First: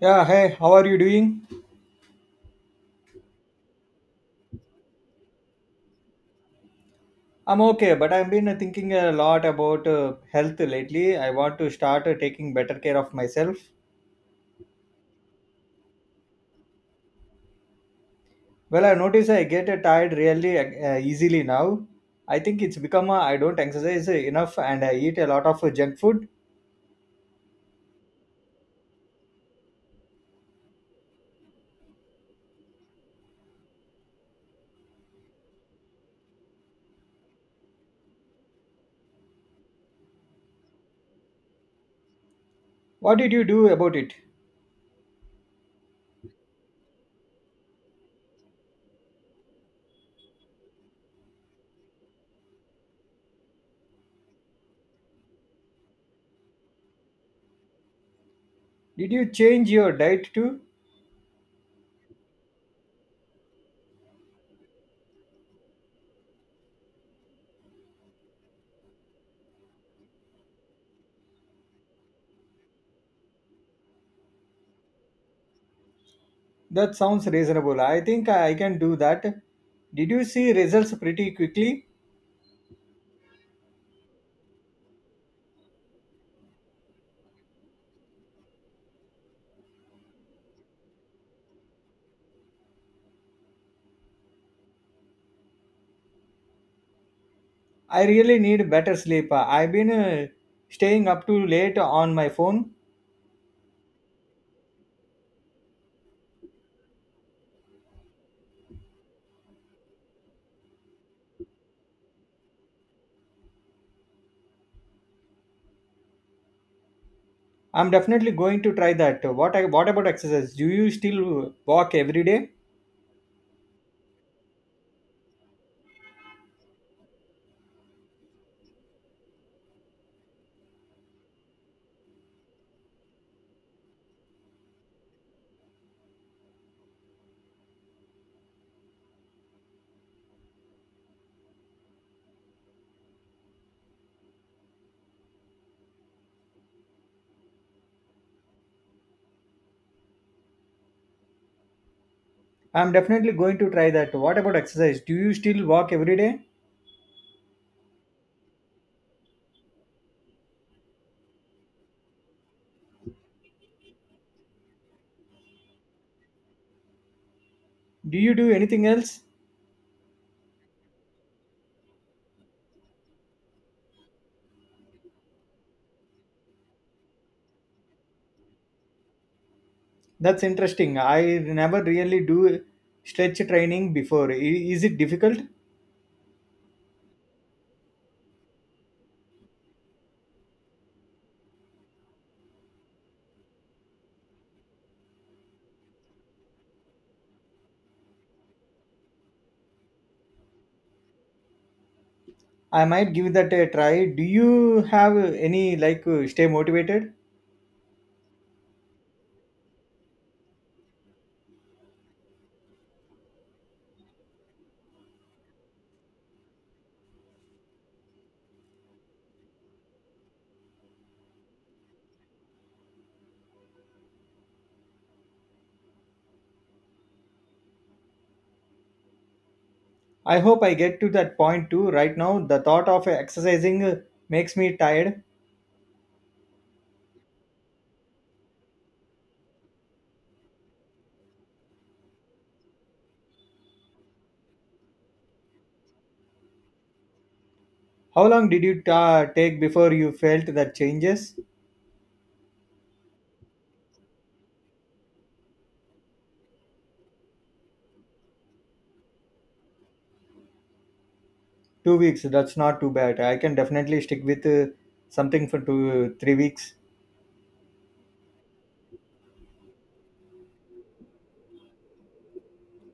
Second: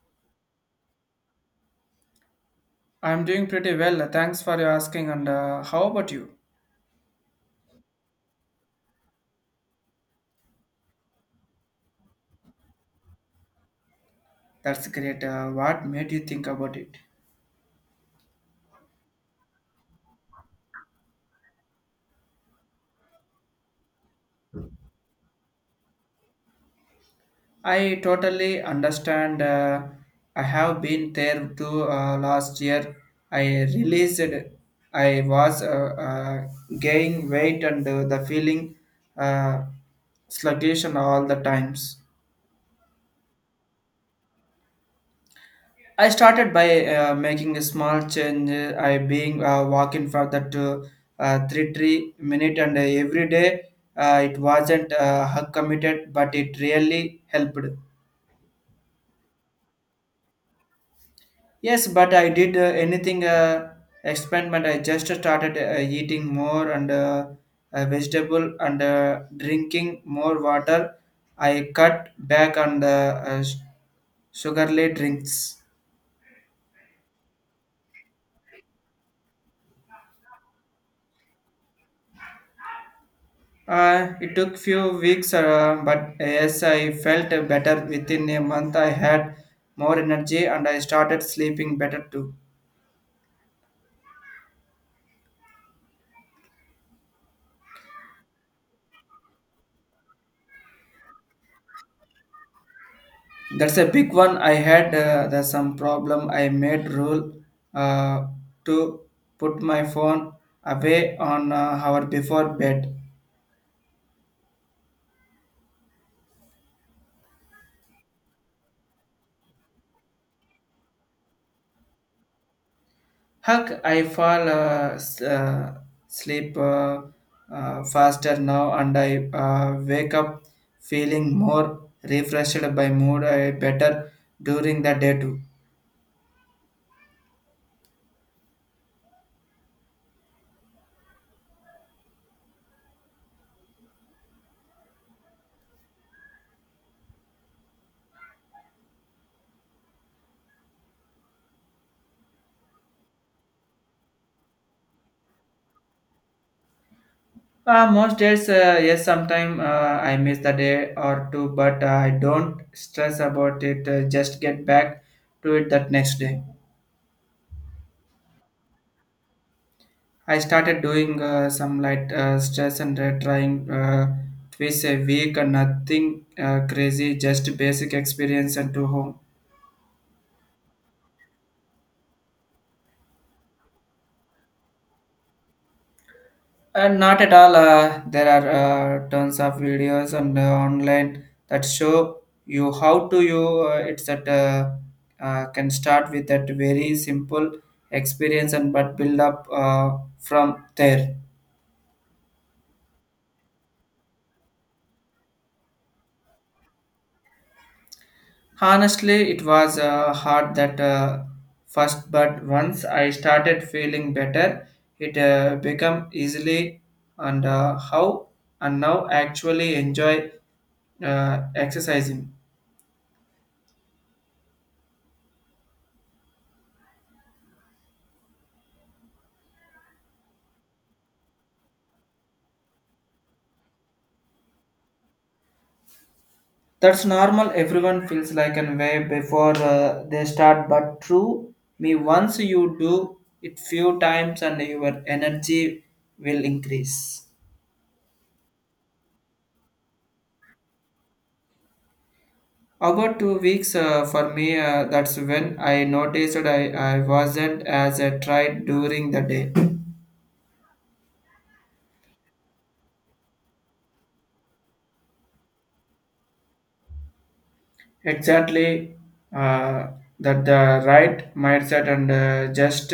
Yeah, hey, how are you doing? I'm doing pretty well. Thanks for your asking. And how about you? I'm okay, but I've been thinking a lot about health lately. I want to start taking better care of myself. That's great. What made you think about it? Well, I notice I get tired really easily now. I think it's become I don't exercise enough and I eat a lot of junk food. I totally understand. I have been there too last year. I realized I was gaining weight and the feeling uh, sluggish and all the times. What did you do about it? I started by making a small change. I being walking for that three minute and every day. It wasn't hug committed, but it really helped. Did you change your diet too? Yes, but I did anything experiment. I just started eating more and vegetable and drinking more water. I cut back on the uh, s- sugarly drinks. That sounds reasonable. I think I can do that. Did you see results pretty quickly? It took few weeks, but yes, I felt better within a month. I had more energy and I started sleeping better too. I really need better sleep. I've been staying up too late on my phone. That's a big one. I had there's some problem. I made rule uh, to put my phone away on hour before bed. I'm definitely going to try that. What about exercise? Do you still walk every day? Huck, I fall sleep faster now and I wake up feeling more refreshed by mood, better during the day too. I'm definitely going to try that. What about exercise? Do you still walk every day? Most days, yes, sometimes I miss the day or two, but I don't stress about it, just get back to it that next day. Do you do anything else? I started doing some light stress and trying twice a week and nothing crazy, just basic experience and to home. That's interesting. I never really do stretch training before. Is it difficult? And not at all. There are tons of videos and online that show you how to you. It's that can start with that very simple experience and but build up from there. I might give that a try. Do you have any like stay motivated? Honestly, it was hard that first, but once I started feeling better, it became easily and how and now actually enjoy exercising. I hope I get to that point too. Right now, the thought of exercising makes me tired. That's normal. Everyone feels like an way before they start, but true me, once you do it few times, and your energy will increase. How long did you ta take before you felt that changes? About 2 weeks for me, that's when I noticed I wasn't as I tried during the day. Two weeks, that's not too bad. I can definitely stick with something for two, three weeks. Exactly uh, that the right mindset and just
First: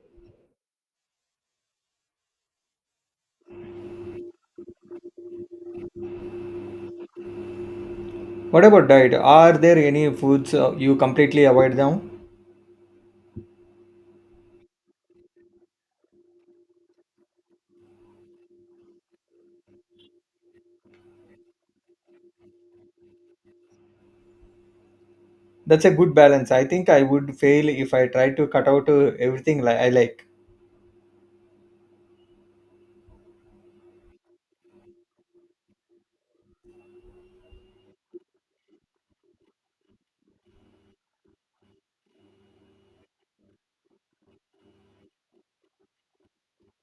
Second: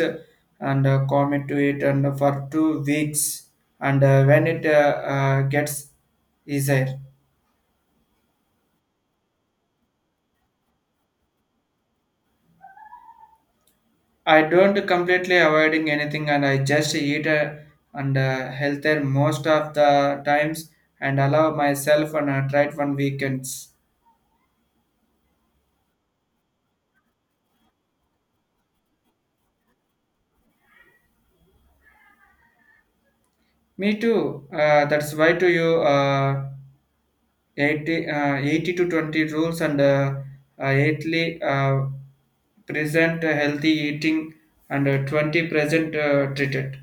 and commit to it and for 2 weeks and when it gets easier. What about diet? Are there any foods you completely avoid now? I don't completely avoiding anything and I just eat and healthier most of the times and allow myself and try it one weekends. That's a good balance. I think I would fail if I try to cut out everything I like. Me too. That's why to you 80 to 20 rules and eighthly present healthy eating and 20 present treated.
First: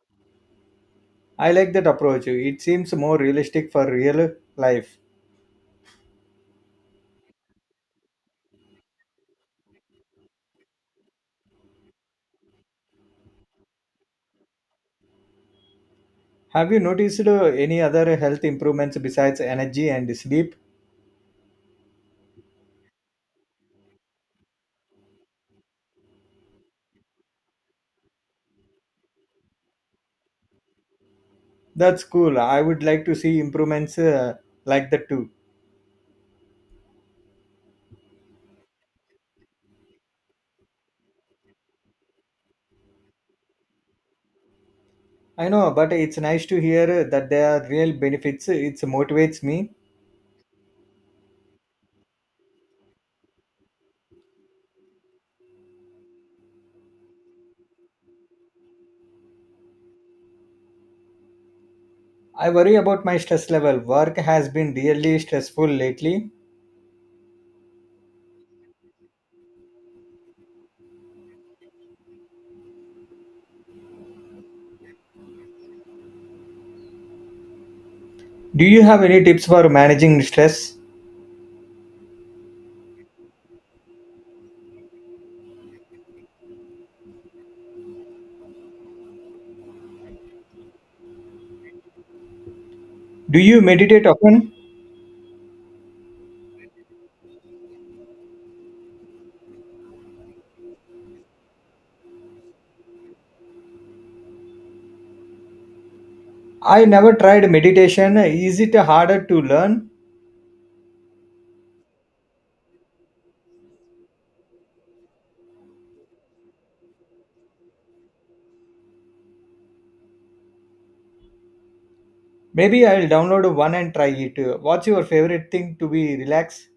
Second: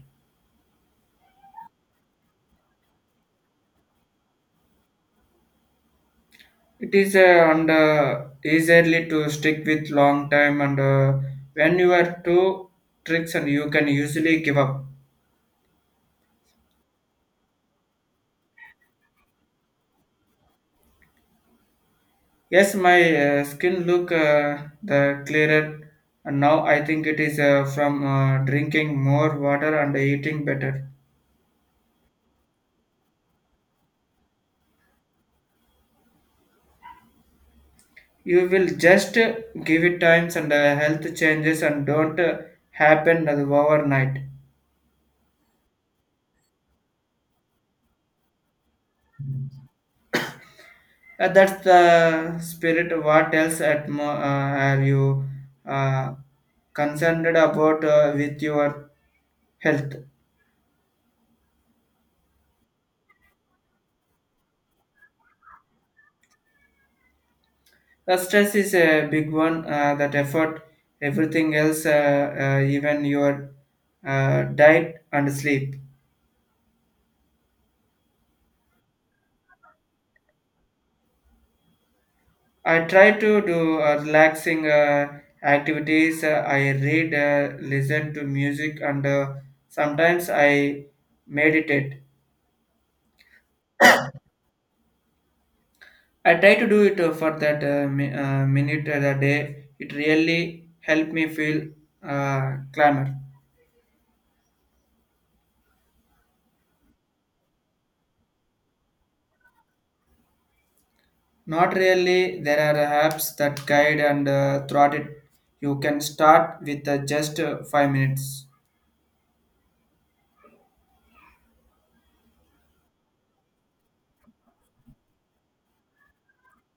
I like that approach. It seems more realistic for real life. It is and easily to stick with long time and when you are two tricks and you can usually give up. Have you noticed any other health improvements besides energy and sleep? Yes, my skin look the clearer and now I think it is from drinking more water and eating better. That's cool. I would like to see improvements like that too. You will just give it times and health changes and don't happen overnight. I know, but it's nice to hear that there are real benefits. It motivates me. That's the spirit. What else at are you uh, concerned about with your health? I worry about my stress level. Work has been really stressful lately. The stress is a big one. That effort, everything else, even your diet and sleep. Do you have any tips for managing stress? I try to do relaxing activities. I read, listen to music, and sometimes I meditate. Do you meditate often? I try to do it for that minute of the day. It really helped me feel clamor. I never tried meditation. Is it harder to learn? Not really. There are apps that guide and throughout it. You can start with just 5 minutes. Maybe I'll download one and try it. What's your favorite thing to be relaxed?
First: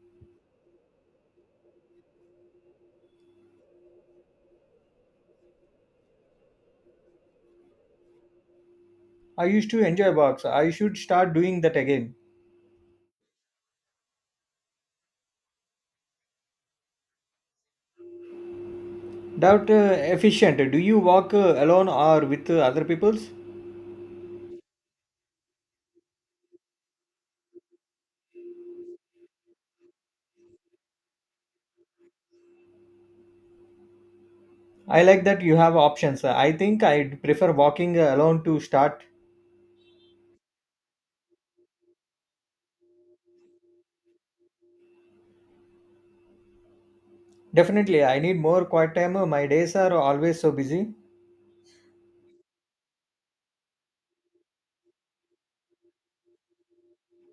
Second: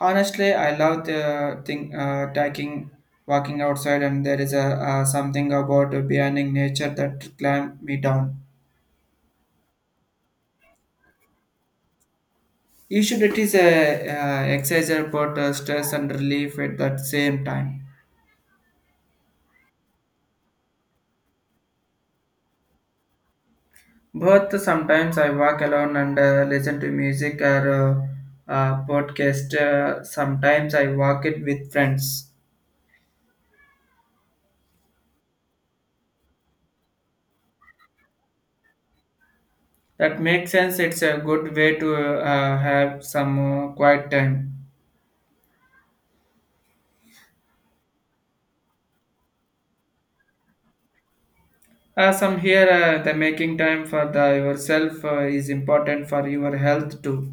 Honestly, I love the thing, taking, walking outside, and there is a something about beyonding nature that clamp me down. I used to enjoy walks. I should start doing that again. You should it is a exercise about stress and relief at that same time. Doubt efficient. Do you walk alone or with other peoples? Both sometimes I walk alone and listen to music or podcast. Sometimes I walk it with friends. I like that you have options. I think I'd prefer walking alone to start. That makes sense. It's a good way to have some quiet time. Definitely, I need more quiet time. My days are always so busy. Some here, the making time for the yourself is important for your health too.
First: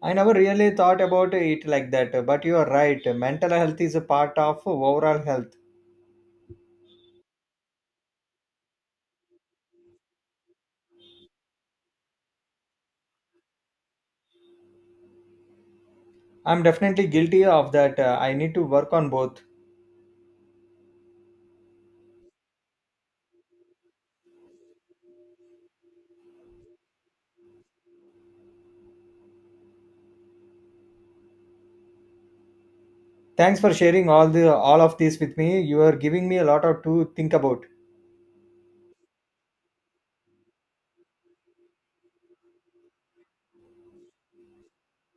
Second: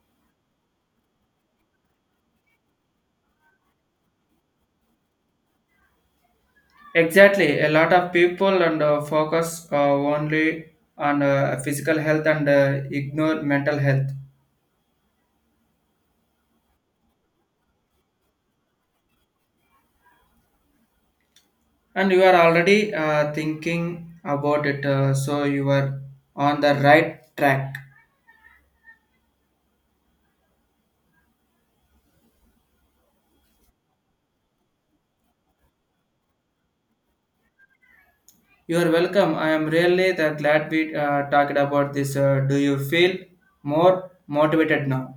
I never really thought about it like that, but you are right. Mental health is a part of overall health. Exactly, a lot of people and focus only on physical health and ignore mental health. I'm definitely guilty of that. I need to work on both. And you are already thinking about it, so you are on the right track. Thanks for sharing all of this with me. You are giving me a lot of to think about. You are welcome. I am really the glad we talked about this. Do you feel more motivated now?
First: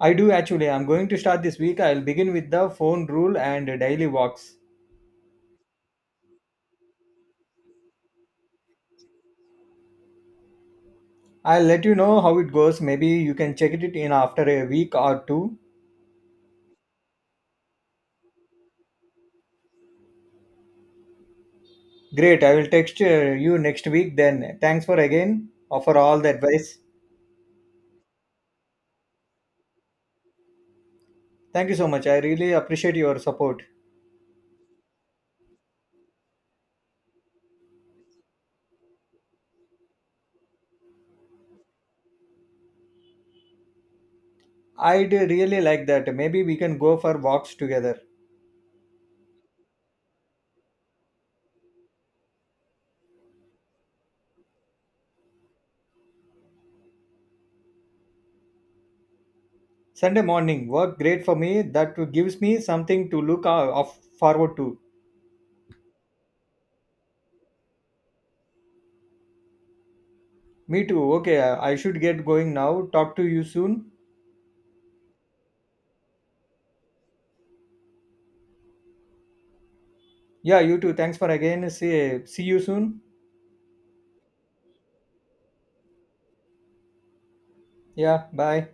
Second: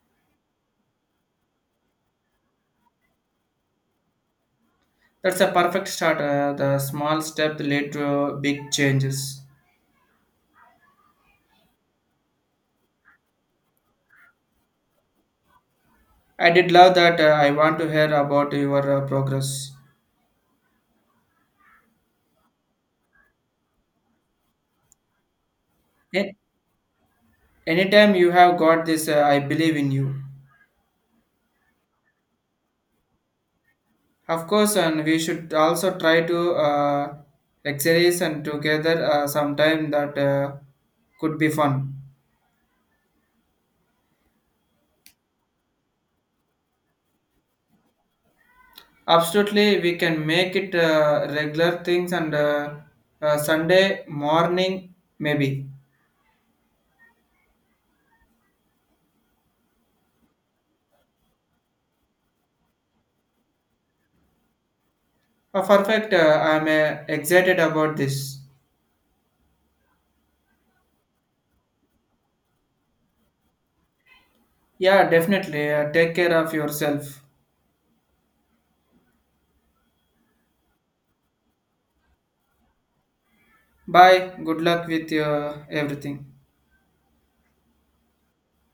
I do actually. I'm going to start this week. I'll begin with the phone rule and daily walks. That's a perfect start. The small step lead to big changes. I'll let you know how it goes. Maybe you can check it in after a week or two. I did love that. I want to hear about your progress. Great. I will text you next week then. Thanks for again for all the A- advice. Anytime you have got this, I believe in you. Thank you so much. I really appreciate your support. Of course, and we should also try to exercise and together sometime that could be fun. I'd really like that. Maybe we can go for walks together. Absolutely, we can make it regular things and Sunday morning maybe. Sunday morning work great for me. That gives me something to forward to. Perfect. I'm excited about this. Me too. Okay, I should get going now. Talk to you soon. Yeah, definitely. Take care of yourself. Yeah, you too. Thanks for again. See you soon. Bye. Good luck with your everything. Yeah, bye.